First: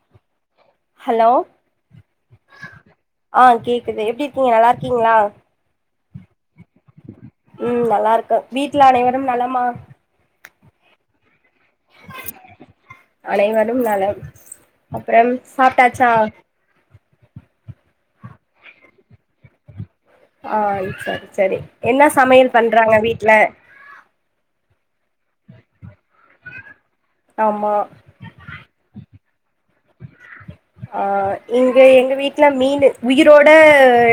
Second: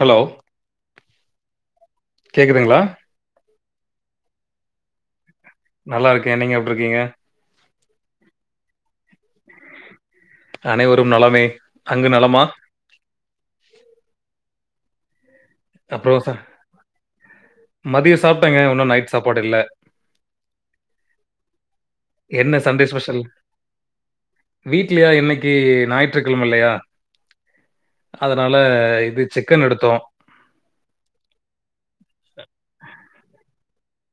Hello hello கேக்குதுங்களா ஆ கேக்குது எப்டி இருக்கீங்க நல்லா இருக்கீங்களா நல்லா இருக்க நீங்க எப்டி இருக்கீங்க உம் நல்லா இருக்கோ வீட்ல அனைவரும் நலமா அனைவரும் நலமே அங்கு நலமா அனைவரும் நலம் அப்புறம் சாப்டாச்சா மதியோ சாப்டங்க இன்னு நைட் சாப்பாடு இல்ல ஆ சர் சரி என்ன சமையல் என்ன சண்டே பண்றாங்க ஸ்பெஷல்? வீட்ல வீட்லயா இன்னைக்கு ஞாயிற்றுக்கிழமை இல்லையா ஆமா அதனால இது சிக்கன் எடுத்தோம் ஆ இங்க எங்க வீட்டுல மீனு உயிரோட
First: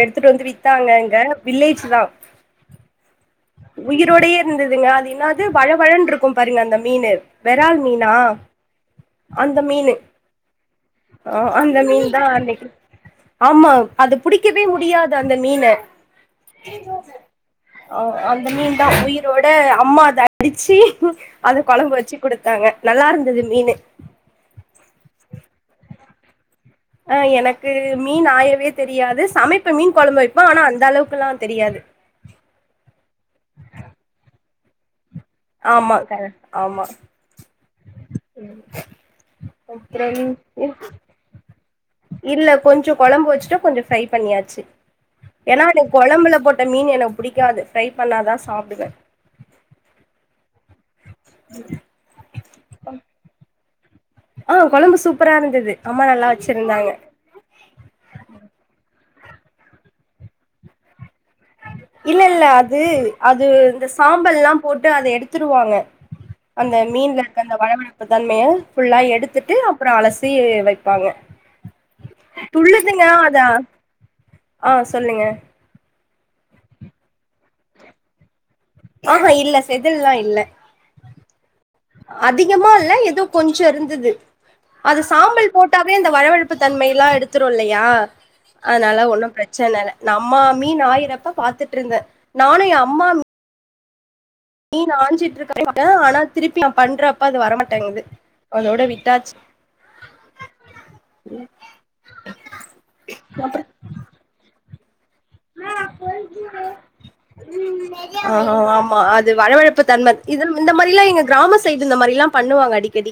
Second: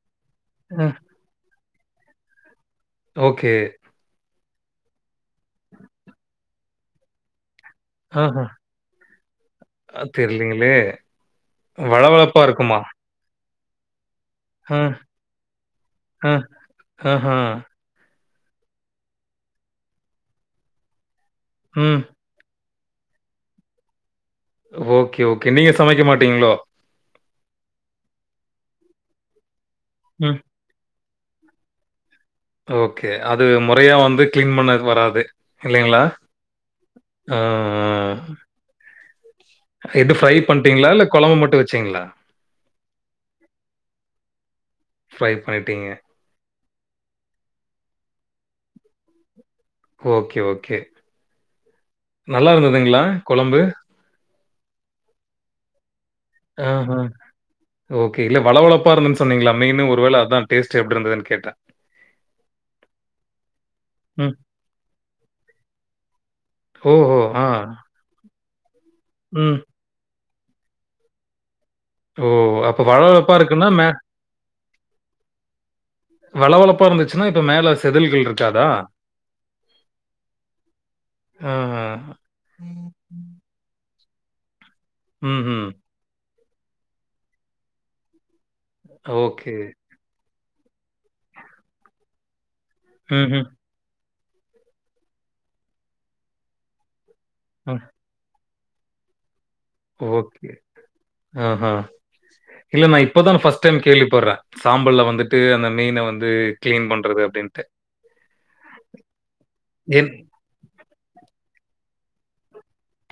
எடுத்துட்டு வந்து வித்தாங்க ம். நாங்க வில்லேஜ் தா ஓகே உயிரோடயே இருந்ததுங்க அது என்னாது வழவழன் இருக்கும் பாருங்க அந்த மீனு வெறால் மீனா ஆஹ. அந்த மீனு தெரியலீங்களே! அந்த மீன் தா வழவழப்பா அன்னைக்கு இருக்குமா? ஆமா அது புடிக்கவே அ, முடியாது அந்த மீன அ, ஆஹா. அ அந்த மீன் தா உயிரோட அம்மா அத அடிச்சு அது குழம்பு ம். வச்சு குடுத்தாங்க நல்லா இருந்தது மீனு ஓகே ஓகே நீங்க சமைக்க மாட்டீங்களோ ஆ எனக்கு மீன் ஆயவே தெரியாது சமைப்ப மீன் குழம்பு ம். வைப்பே ஆனா அந்த அளவுக்கெல்லா தெரியாது ஓகே அது முறையா வந்து கிளீன் பண்ண வராது ஆமா இல்லைங்களா க ஆமா ஆ எது அப்புறம் ஃப்ரை பண்டீங்ளா இல்ல கொழம்பு மட்டு வெச்சீங்ளா இல்ல கொஞ்சோ கொழம்பு வெசிட்ட கொஞ்சோ ஃப்ரை பண்ணியாச்சு ஃப்ரை ஏன்னா பண்ணிட்டீங்க. கொழம்புல போட் மீன் எனக்கு புடிக்காது ஃப்ரை பண்ணாதா சாப்புடுவே ஓகே ஓகே உ நல்லா இருந்ததுங்ளா கொழம்பு ஆ கொழம்பு சூப்பரா இருந்தது அம்மா நல்லா வெச் ஆ ஆ ஓகே இல்ல வள வளப்பா இருந்ததுன் சொன்னீங்ளா மீனு ஒரு வேள அதா டேஸ்ட் எப்டி இருந்ததுனு கேட்ட இல்ல இல்ல அது அது இந்த ம். சாம்பல்லா போட்டு அத எடுத்துடுவாங்க அந்த ஓஹோ! மீன்ல இருக்க ஆ. அந்த வழவழப் அப்ப தன்மைய ஃபுல்லா எடுத்துட்டு ம். அப்றோ அலசி வெப்பாங்க ஓ! அப்ப துள்ளுதுங்க வழவழப்பா அதா இருக்குன்னா, மே ஆ சொல்லுங்க வளவளப்பா இருந்துச்சுன்னா இப்ப மேல செதில்கள் இருக்காதா ஆ ஹா இல்ல செதில்லா இல்ல. ஆ. அதிகமா இல்ல ஏதோ கொஞ்சோ இருந்தது. அது சாம்பல் ம்ஹ்ம். போட்டா அப்டியே இந்த வழவழப்பு தன்மைையல்லா எடுத்துரும் இல்லையா அதனால ஒன்னும் ஓகே. பிரச்சன இல்ல நா அம்மா மீன் ஆாயிறப்ப பாத்துட்டு இருந்தே நானு எயா அம் ம் ம் மீன் ஆஞ்சிட்டு இருக்க மாட்டேன் ஆனா திருப்பி பண்றப்ப அது அ. வரமாட்டேங்குது அதோட விட்டாச்சி ஓகே ஆ ஹா இல்ல நா இப்போதான ஃபர்ஸ்ட் டைம் கேள்வி பட்றே சாம்பல்ல வந்துட்டு அந்த மீன வந்து கிளீன் பண்றது அப்டின்ட்டு ஆ ஹா ஆமா அது வழவழப்பு என் தன்ம இதல் இந்த மாரிலா எங்க கிராம சைடு இந்த மாரில்லா பண்ணுவாங்க அடிக்கடி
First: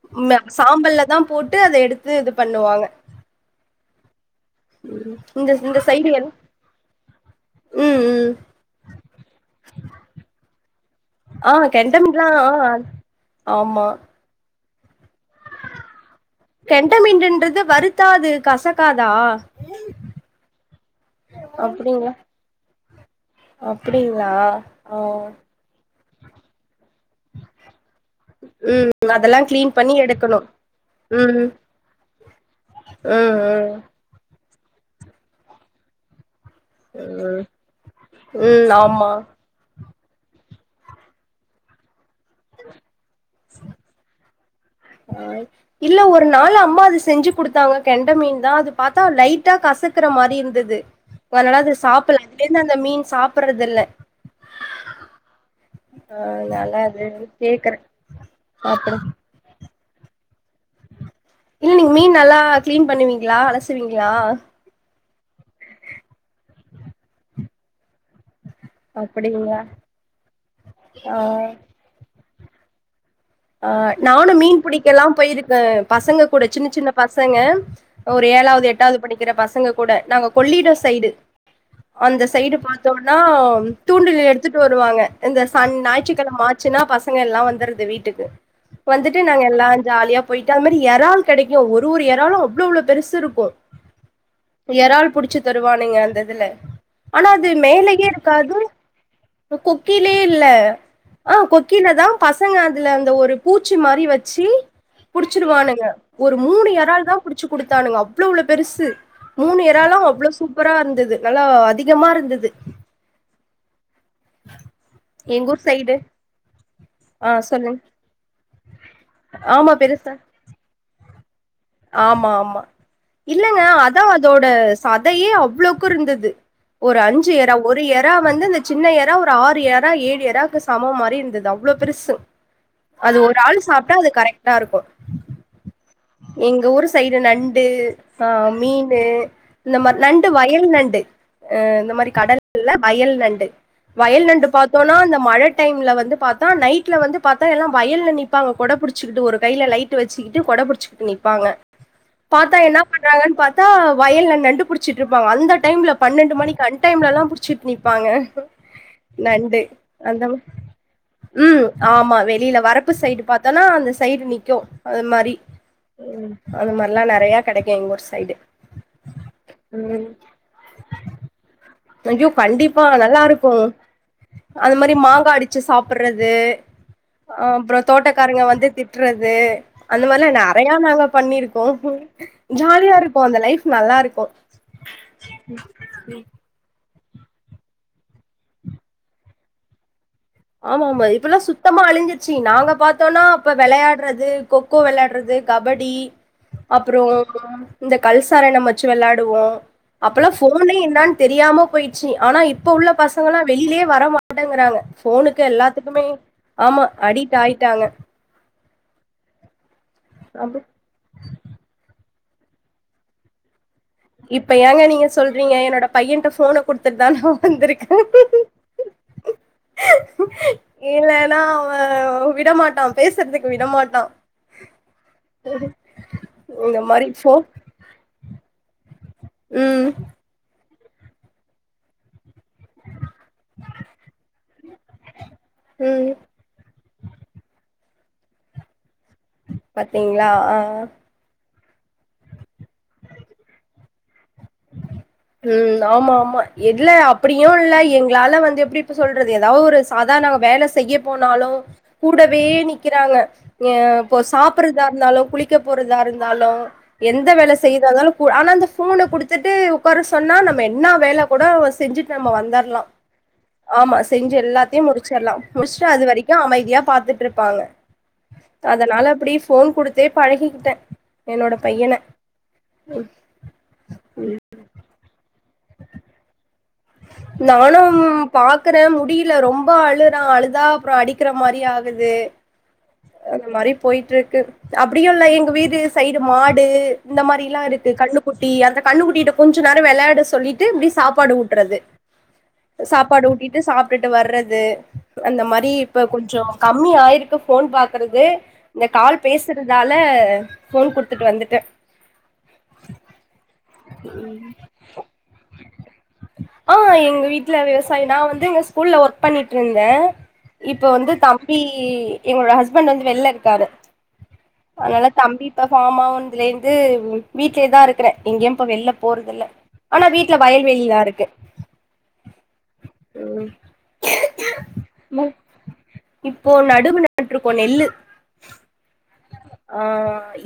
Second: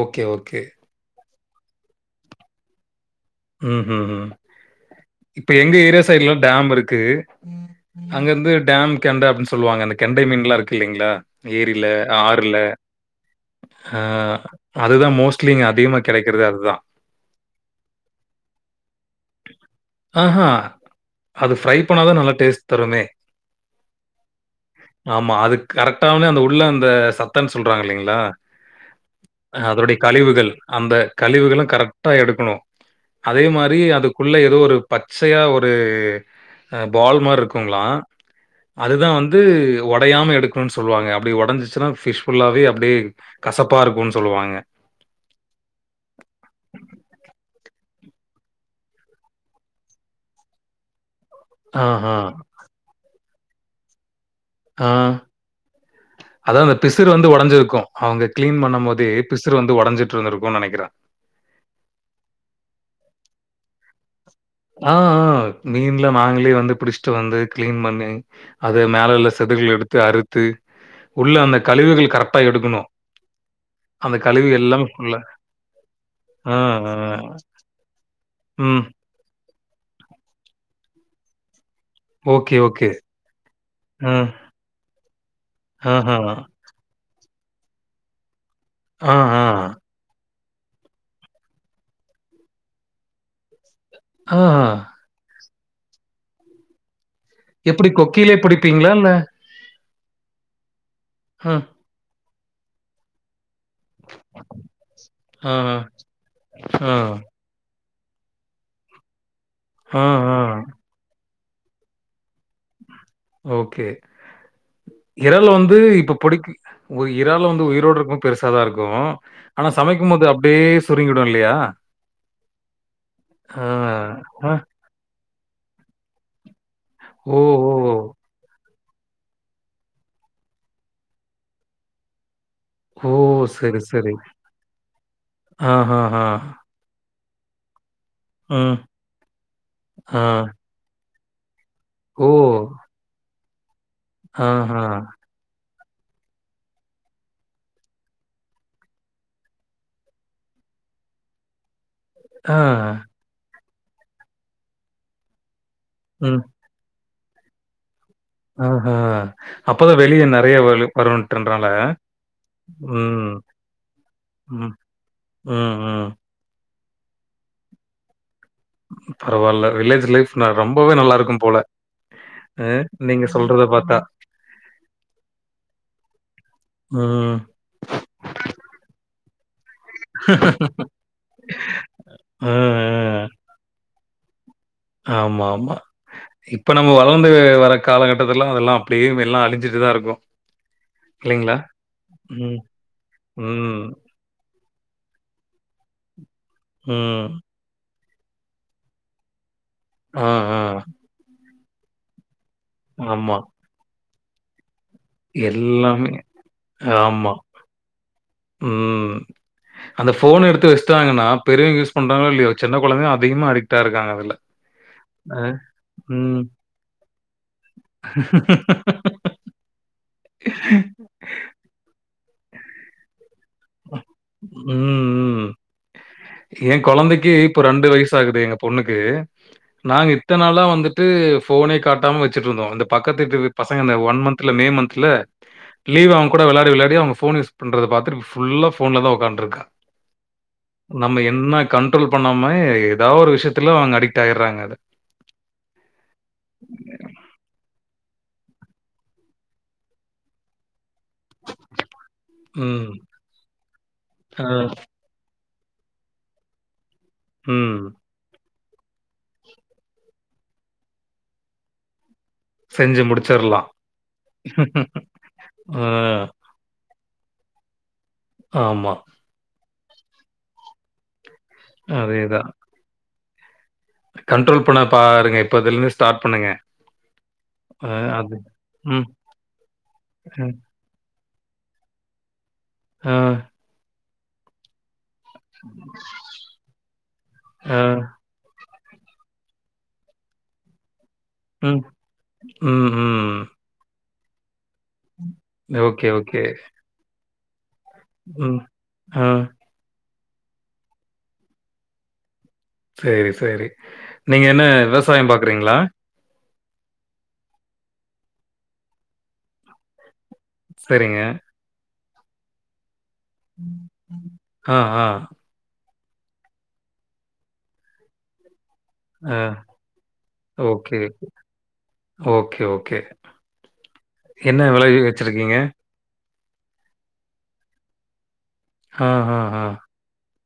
ஓகே, இந்த ஓகே. சாம்பல்லதா போட்டு அத எடுத்து இது பண்ணுவாங்க. ம் ம் ம் இப்ப இந்த எப் எங்க இந்த ஏரியா சைடு எல் சைட்லா டேம் இருக்கு ம் அங்க ம் இருந்து டேம் கெண்ட அப்டின்னு சொல்லுவாங்க அந்த கெண்டை மீன்லா இருக்கு இல்லைங்ளா ஆ ஏரில கெண்ட மீன்லா ஆறுல ஆமா ஆ அதுதா மோஸ்ட்லி இங்க அதிகமா கெடைக்கிறது அதுதா டை மீன் இன்றது வருத்தா அது கசகாதா ஆ ஹா அது ஃப்ரை அப்டிங்களா பண்ணாதா நல்லா டேஸ்ட் தருமே. அப்டிங்களா ஆ ஆமா அதுக் கரெக்ட்டா அவனே அந்த உள்ள அந்த சத்தன்னு சொல்றாங்க இல்லைங்ளா உள்ள அதெல்லா கிளீன் பண்ணி அதோடைய எடுக்கணு கழிவுகள் அந்த ம் கழிவுகளும் கரெக்டா எடுக்கணும். ம் அதே ம் மாரி அதுக்குள்ள ஏதோ ஒரு பச்சையா ஒரு பால் மாரி ம் இருக்குங்ளா ம் அதுதா ஆமா வந்து ஒடையாம எடுக்கணும்னு சொல்லுவாங்க அப்டி ஒடைஞ்சிச்சுனா ஃபிஷ் ஃபுல்லாவே அப்டியே கசப்பா இருக்கும்னு சொல்லுவாங்க. ஆ இல்ல ஒரு நாள் அம்மா அது செஞ்சு குடுத்தாங்க கெண்ட மீன் தா அது பாத்தா லைட்டா கசப் கசக்குற மாரி இருந்தது ஒ அதனால அது ஆஹா! சாப்புட்ல அதுலருந்து அந்த மீன் சாப்புட்றது இல்ல. ஆ அதா அதனால அந்த அது பிசுறு வந்து கேக்குறே ஒடஞ்சிருக்கு அவுங்க கிளீன் பண்ணும் சாப்டு போதே பிசுரு வந்து ஒடைஞ்சிட்டு இருந்திருக்கும்னு நெனைக்றே இல்ல நீங்க மீன் நல்லா கிளீன் பண்ணுவீங்களா, அலசுவீங்களா ஆ ஆ மீன்லா நாங்ளே வந்து புடிச்சிட்டு வந்து கிளீன் பண்ணி அது மேல உள்ள அப்டிங்களா செதில்கள எடுத்து அறுத்து ஆ உள்ள அந்த கழிவுகள் கரெக்ட்டா எடுக்கணு ஆ நானு மீன் புடிக்க எல்லா போயிருக்கே. பசங்க கூட ஆ, சின்ன சின்ன ஆ. பசங்க ஒரு ஏழாவது, ம். எட்டாவது படிக்கிற பசங்க கூட நாங்க கொல்லிட சைடு அந்த ஓகே, சைடு ஓகே. பாத்தோம்னா அ, தூண்டில எடுத்துட்டு வருவாங்க இந்த சன் ஆஹா. ஞாயிற்றுக்கிழமா ச்சுனா பசங்க எல்லா வந்தருது வீட்டுக்கு ஆ, வந்துட்டு ஆ. நாங்க எல்லா ஜாலியா போயிட்டா அ மாரி எறால் கெடைக்கு ஒரு ஒரு எறாளு அவ்ளோவ்ளோ பெருசு இருக்கு ஆ. எறால் புடுச்சு தருவானுங்க அந்த இதுல ஆனா அது எப்படி மேலயே கொக்கியிலே இருக்காது. பிடிப்பீங்களா? இல்ல? கொக்கிலே இல்ல ஆ அ, கொக்கிலதா பசங்க அதுல அந்த ஒரு பூச்சி மாரி வச்சு ஆ, புடுச்சுருவானுங்க ஒரு மூணு ஆ, எறால் தா புடுச் ச்சு குடுத்தானுங்க அவ்ளோவ்ளோ பெருசு மூணு இறாலு ஆ, அவ்ளோ சூ ஆ. ப்பரா இருந்தது நல்லா அதிகமா இருந்தது. ஓக்கே இறால எங்க ஊர் வந்து சைடு இப்ப புடிக் ஒரு ஆ இறால் வந்து சொல்லுங் உயிரோடு இருக்கும்போ பெருசா தா இருக்கு. ஆனா ஆமா சமைக்கும் பெருசா போது அப்டியே சுருங்கிடு இல்லையா. ஆமா ஆமா இல்லைங்க ஆ, அதா அதோட ஆ. சதையே அவ்ளோக்கு இருந்தது. ஒரு அஞ்சு ஓ! எறா ஓ! ஒரு எ றா வந்து இந்த சின்ன எறா ஒரு ஆறு எறா ஏழு எறாக்கு சமம் மாரி இருந்தது அவ்ளோ பெருசு ஓ! அது ஒரு ஆள் சாப்ட்டா அது கரெக்ட்டா இருக்கு ஆஹா எங்க ஊரு சைடு நண்டு ஆ ம். மீனு இந்த மார் ஆ. நண்டு வயல் நண்டு அ இந்த மாரி ஓ! கடல் [inaudible] வயல் நண்டு வயல் நண்டு ஆஹா. பாத்தோனா இந்த மழ டைம்ல வந்து பாத்தா நைட்ல வந்து பாத்தா எல்லா வயல்ல நிப்பாங்க கொட புடிச்சுகிட்டு ஒரு கைல லைட்டு வச்சுக்கிட்டு கொட புடுச்சுக் நிப்பாங்க ஆ. பாத்தா என்னா பண்றாங்கன் பா த்தா வயல்ல நண்டு புடுச்சிட்டு இருப்பாங்க அந்த டைம்ல பன்னெண்டு ம். மணிக்கு அன்டைம்லலா புடுச்சிட் நிப்பாங்க ஆஹா. நண்டு அப்பதான் வெளிய அந்த நெறைய வலு ம் வரும்ன்றனால. ஆமா வெளில வரப்பு சைடு ம். பாத் தனா அந்த சைடு நிக்கு ம். அது மாரி ம் அந்த மார்லா நெறைய கெடைக்கு எங்ஊர் சைடு பரவால்ல ம் வில்லேஜ் லைஃப் ரொம்பவே நல்லா இருக்கும்போல ஐயோ கண்டிப்பா நல்லாருக்கு அது மாரி மாங்கா அடுச்சு சாப்பட்றது ம். அ அப்றோ தோட்டக்காரங்க வந்து திட்றது. அந்த மாதிரிலா நா ங்க பண்ணிருக்கோ அ, ஜாலியா இருக்கு அ. அந்த லைஃப் நல்லாருக்கு ஆம்மாம்மா இப்ப நம்ம வளந்து வர காலகட்டத்து லா அதெல்லா அப்டியே எல்லா அழஞ்சிட்டுதா இருக்கு ஆமாமா இப்பல்லா சுத்தமா அழிஞ்சிருச்சு ம். நாங்க பா்த்தோன்னா அப்ப ம். விளையாட்றது கொக்கோ விளாட்றது கபடி அப்றோ ம். இந்த கல்சரணம் வச்சு வெள்ளாடுவோ ஆ, அப்பெல்லா ஆ. ஃபோனே என்னான் தெரியாம போயிச்சு ஆனா இப் இப்ப உள்ள ஆமா. பசங்கலா வெளிலியே வரமாட்டேங்றாங்க ஃபோனுக்கு எல்லாத்துக்குமே எல்லாமே. ஆமா அடிக்ட் ஆயி ட்டாங்க ம் அந்த ஃபோன அப் எடுத்து வெச் ட்டாங்னா பெரியவங்க யூஸ் பண்றாங்ளோ இல்லியோ சின்ன கொழந்தைக அதிகமா அடிக் டாருக்காங்க இப்ப ஏங்க நீங்க சொல்றீங்க என்னோட பையன்ட்ட ம். ஃபோன குடுத்துட்டுதா நா வந்துருக்க இல்லன்னா அவ விடமாட்டா பேசுறதுக்கு விடமாட்டா ம் ம் எ இந்த மாரி கொழந்தைக்கி ஃபோன் இப்போ ரெண்டு வயச் சு ஆகுது எங்க பொண்ணுக்கு ம் நாங்க இ த்தனாளா வந்துட்டு ஃபோனே காட்டாம வெச்சிட்டு இருந்தோ இந்த பக்கத்து வீட்டு பசங்க இந்த ஒன் மந்த்துல மே மந்த்துல ம் லீவ் அவுங்க கூட வெளாடி வெளாடி அவுங்க ஃபோன் யூஸ் பண்றத பாத்துட்டு ஃபுல்லா ஃபோன்லதா உக்காந் பாத்தீங்களா ஆ நம்ம என்னா கண்ட்ரோல் பண்ணாம ஏதா ஒரு விஷயத்துல அவுங்க அடிக்ட் ஆயிடுறாங்க அது ம் ஆமா ஆமா இல்ல அப்டியு இல்ல எங்களால வந்து எப்டி இப்ப சொல்றது ஏதா ஒரு அதா நாங்க வேல செய்ய போனாலு கூடவே ம் நிக்கிறாங்க ஏ ஆ, சாப்றதா இருந்தாலு குளி க்க போறதா இருந்தாலு எந்த வேல ம் செய்றதா இருந்தாலு ஆனா அந்த ஃபோன குடுத்துட்டு உக்கார சொன்னா நம்ம என்னா வேல கூட செஞ்சுட்டு நம்ம வந் தர்லா செஞ்சு முடிச்சிடலாம் ஆமா செஞ்சி எல்லாத்தையு முடிச்சிருலா ஆ, முடிச்சிட்டு அது வரைக்கு அமைதியா பாத்துட்டு இருப் பாங்க ஆமா அதுனால அப்டியே ஃபோன் குடுத்தே பழகிக்கிட்ட என்னோட பையன அதேதான் ம் கண்ட்ரோல் பண்ண பாருங்க இப்போதுல இருந்து ஸ்டார்ட் பண்ணுங்க நானு ஆ, அது பாக்குற ம் முடியில ரொம்போ அழுறா ம், அழுதா அப்புறோ அடிக்கிற மாரி ஆகுது ஆ, அந்த மாரி போய்ட்டு இருக்கு அப்டியோ இல்ல எங் வீடு சைடு மாடு இந்த மாரிலா ஆ, இருக்கு கன்னுக் குட்டி அந்த கன்னு குட்டிட்ட கொஞ்சோ நேரோ வெளையாட சொல்லிட்டு இப்டி சாப்பாடு ஊ ம் ட்றது ம் சாப்பாடு ம் ஊட்டிட்டு சாப் டுட்டு வர்றது அந்த மாரி இப்ப ஓகே ஓகே கொஞ்சோ கம்மி ஆயிருக்கு ஃபோன் பாக் கறது ம் இந்த கால் ஆ பேசுறதால ஃபோன் குடுத்துட்டு வந்துட்டே சேரி செரி நீங்க என்ன விவசாய பாக்குறீங்களா ஆ எங்க வீட்டுல விவசாயி நா வந்து இங்க ஸ்கூல்ல ஒர்க் பண்ணிட்ருந்தே இப்ப வந்து சரிங்க தம்பி என்னோட ஹஸ்பண்ட் வந்து வெளில இருக்காரு ஆ ஆ அதனால தம்பி இப்ப அம்மாவானதுல இருந்து வீட்லயேதா இருக்குறே எங்கேயு இப்ப வெளில ஆ போறதுல்ல ஆனா வீட்டுல வயல் வேளில ஓகே இருக்கே ஓகே ஓகே என்ன விளைவி ம் வச்சிருக்கீங்க? இப்போ நடுவு நட்ருக்கோ நெல்லு ஹா ஹா ஹா ஆ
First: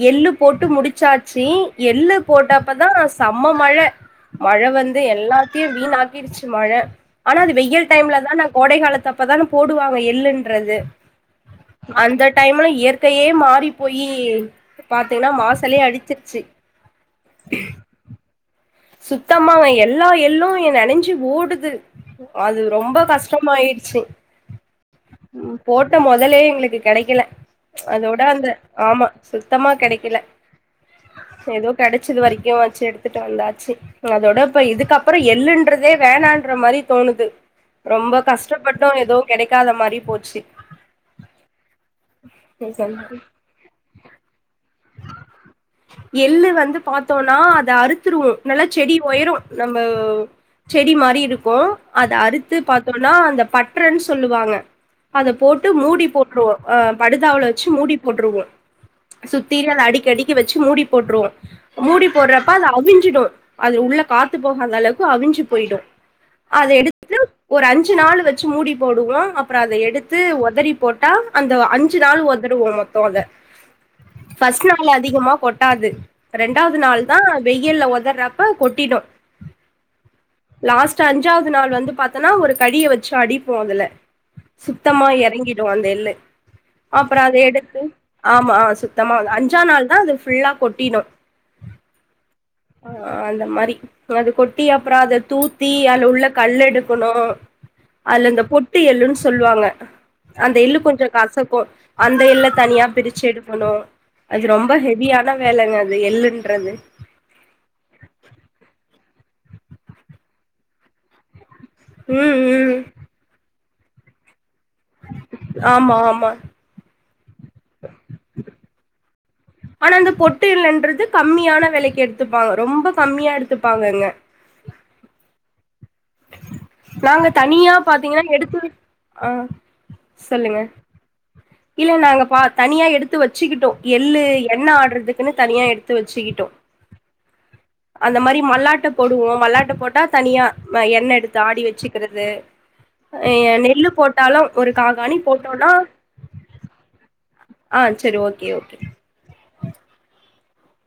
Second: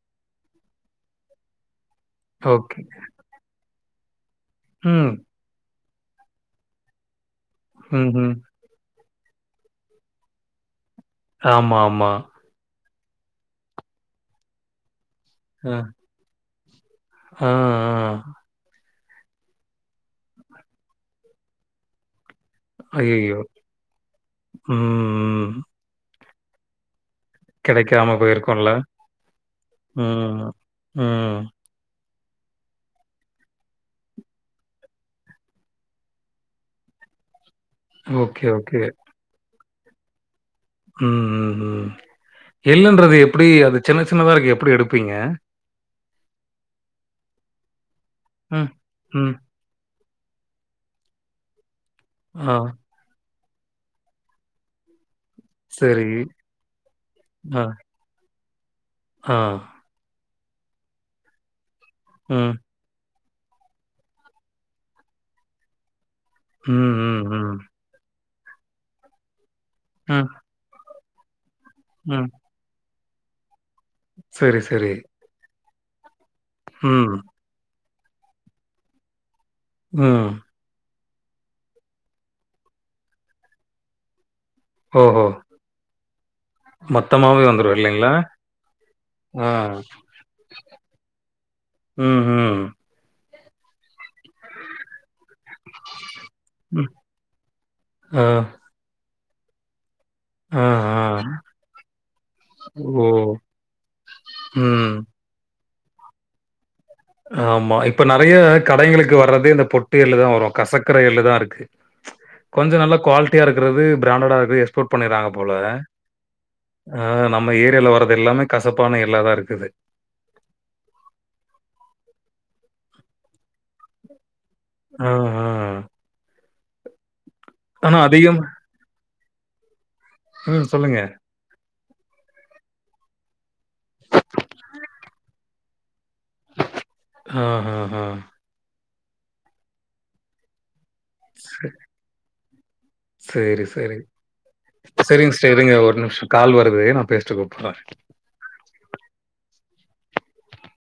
எள்ளு போட்டு முடிச்சாச்சு எள்ளு ஓகே. போட்டப்பதா செம்ம மழ மழ வந்து ம். எல்லாத்தையு வீணாக்கிடுச்சு மழ ஆனா அது வெயில் டைம்ல ம்ஹ்ம். தா நா கோடை காலத்து அப்பதானு போடுவாங்க எள்ளுன்றது ஆமா, ஆமா. அந்த டைம்ல இயற்கையே மாறி போயி பாத்தீங்கன்னா அ, மாசலயே அடிச்சிருச்சு ஆ, ஆ சுத்தமாங்க எல்லா எள்ளூ இங்க நெனஞ்சு ஓடுது அது ரொம்ப ஐயய்யோ! கஷ்டமாயிடுச்சு ம் போட் ட மொதலே எங்களுக்கு கெடைக்கல கிடைக்காம அதோட அந்த போயிருக்கும்ல. ஆமா சுத்தமா கெடைக்கல ம். ம். எதோ கெடச்சது வரைக்கு வெச்சு எடுத்துட்டு வந்தா சு அதோட இப்ப இதுக்கப்பறோ எள்ளுன்றதே வேணான்ற மாரி தோணுது ரொம்ப ஓகே, ஓகே. கஷ்டப்பட்டு எது கெடைக்காத மாரி போச்சு ம் ம் ம் எள்ளுன்றது எப்டி அது சின்ன சின்னதா இருக்கு எப்டி எடுப்பீங்க எள்ளு வந்து பாத்தோனா அத அறுத்துருவோ நல்லா ம். செடி ம். ஒயரோ நம்ம செடி மாரி இருக்கு அத ஆ. அறுத்து பாத் தோனா அந்த பட்றன் சொல்லுவாங்க அத போட்டு மூடி சரி. போட்டுடுவோ அ படுதாவுல ஆ, வச்சு மூடி போட்ருவோ ஆ. சுத்தி அத அடிக்கடிக்க வச்சு மூடி போட்ருவோ மூடி போடுறப்ப ம். அத அவிஞ்சுடு அது உள்ள காத்து போகாத அளவுக்கு அவிஞ்சு போயிடு அத ம், எடுத்துட்டு ம், ம். ஒரு அஞ் அஞ்சு நாள் வச்சு மூடி போடுவோ அப்பறோ அத எடுத்து ம், உதறி போட்டா அந்த அஞ் அஞ்சு நாள் ம். ஒதருவோ மொத்தோ அத சரி, ஃபர்ஸ்ட் நாள் சரி. அதிகமா கொட்டாது ரெண்டாவது நாள் ம். தா வெயில்ல உதர்றப்ப கொட்டிடு ம் லாஸ்ட்டா அஞ்சாவது நாள் வந்து பாத்தனா ஒரு கடிய வச்சு அடிப்போ அதுல சுத்தமா ஓஹோ! எறங்கிடு அந்த எள்ளு அப்பறோ அத மொத்தமாவே வந்துரும் எடுத்து இல்லைங்களா? ஆமா சுத்தமா அது ஆ. அஞ்சா நாள் தா அது ஃபுல்லா கொட்டிடு ம் ம் ஆ அந்த மாரி அது கொட்டி அப்பறோ அத தூத்தி அதுல உள்ள ம். கல்லெடுக்கணு ஆ. அதுல இந்த பொட்டு எள்ளுன் சொல்வாங்க அந்த ஆ, எள்ளு ஆ. கொஞ்சோ கசக்கு அந்த எள்ள தனியா ஓ! பிருச்சு எடுக்கணு அது ரொம்ப ம். ஹெவியான வேலைங்க அது எள்ளுன்றது ஆமா இப்ப நெறைய கடைகளுக்கு வர்றதே இந்த பொட்டு எள்ளு தா வரு கசக்கர எள்ளு தா இருக்கு ம் கொஞ்சோ ம் நல்லா குவாலிட்டியா இருக்கறது பிராண்டடா இருக்கறது எக்ஸ்போர்ட் பண்ணிறாங்க போல ஆமா ஆமா ஆ நம்ம ஏரியால வர்றது எல்லாமே கசப்பான எள்ளாதா இருக்குது ஆனா அந்த பொட்டு எள்ளுன்றது கம்மியான வெலைக்கு எடுத்துப்பாங்க ரொம்ப கம்மியா எடுத்துப்பாங்க அங்க ஆ ஹ நாங்க தனியா ஆனா பாத்தீங்கன்னா அதிகம் எடுத்து ஆ சொல்லுங்க இல்ல நாங்க பா தனியா எடுத்து வச்சுக்கிட்டோ எள்ளு எண்ண ஆட்றதுக்குன்னு தனியா எடுத்து வச்சுக்கிட் டோ ஆஹஹ. அந்த மாரி மல்லாட்டு போடுவோ மல்லாட்டா போட்டா தனியா எண்ண எடுத்து ச ஆடி வச்சுக்கறது அ சரி, நெல்லு சரி. போட்டாலு ஒரு காகணி சரிங்க சிஸ்டர் போட்டோனா இருங்க ஒரு நிமிஷம் கால் வருது நா ஆ சேரி ஓகே ஓ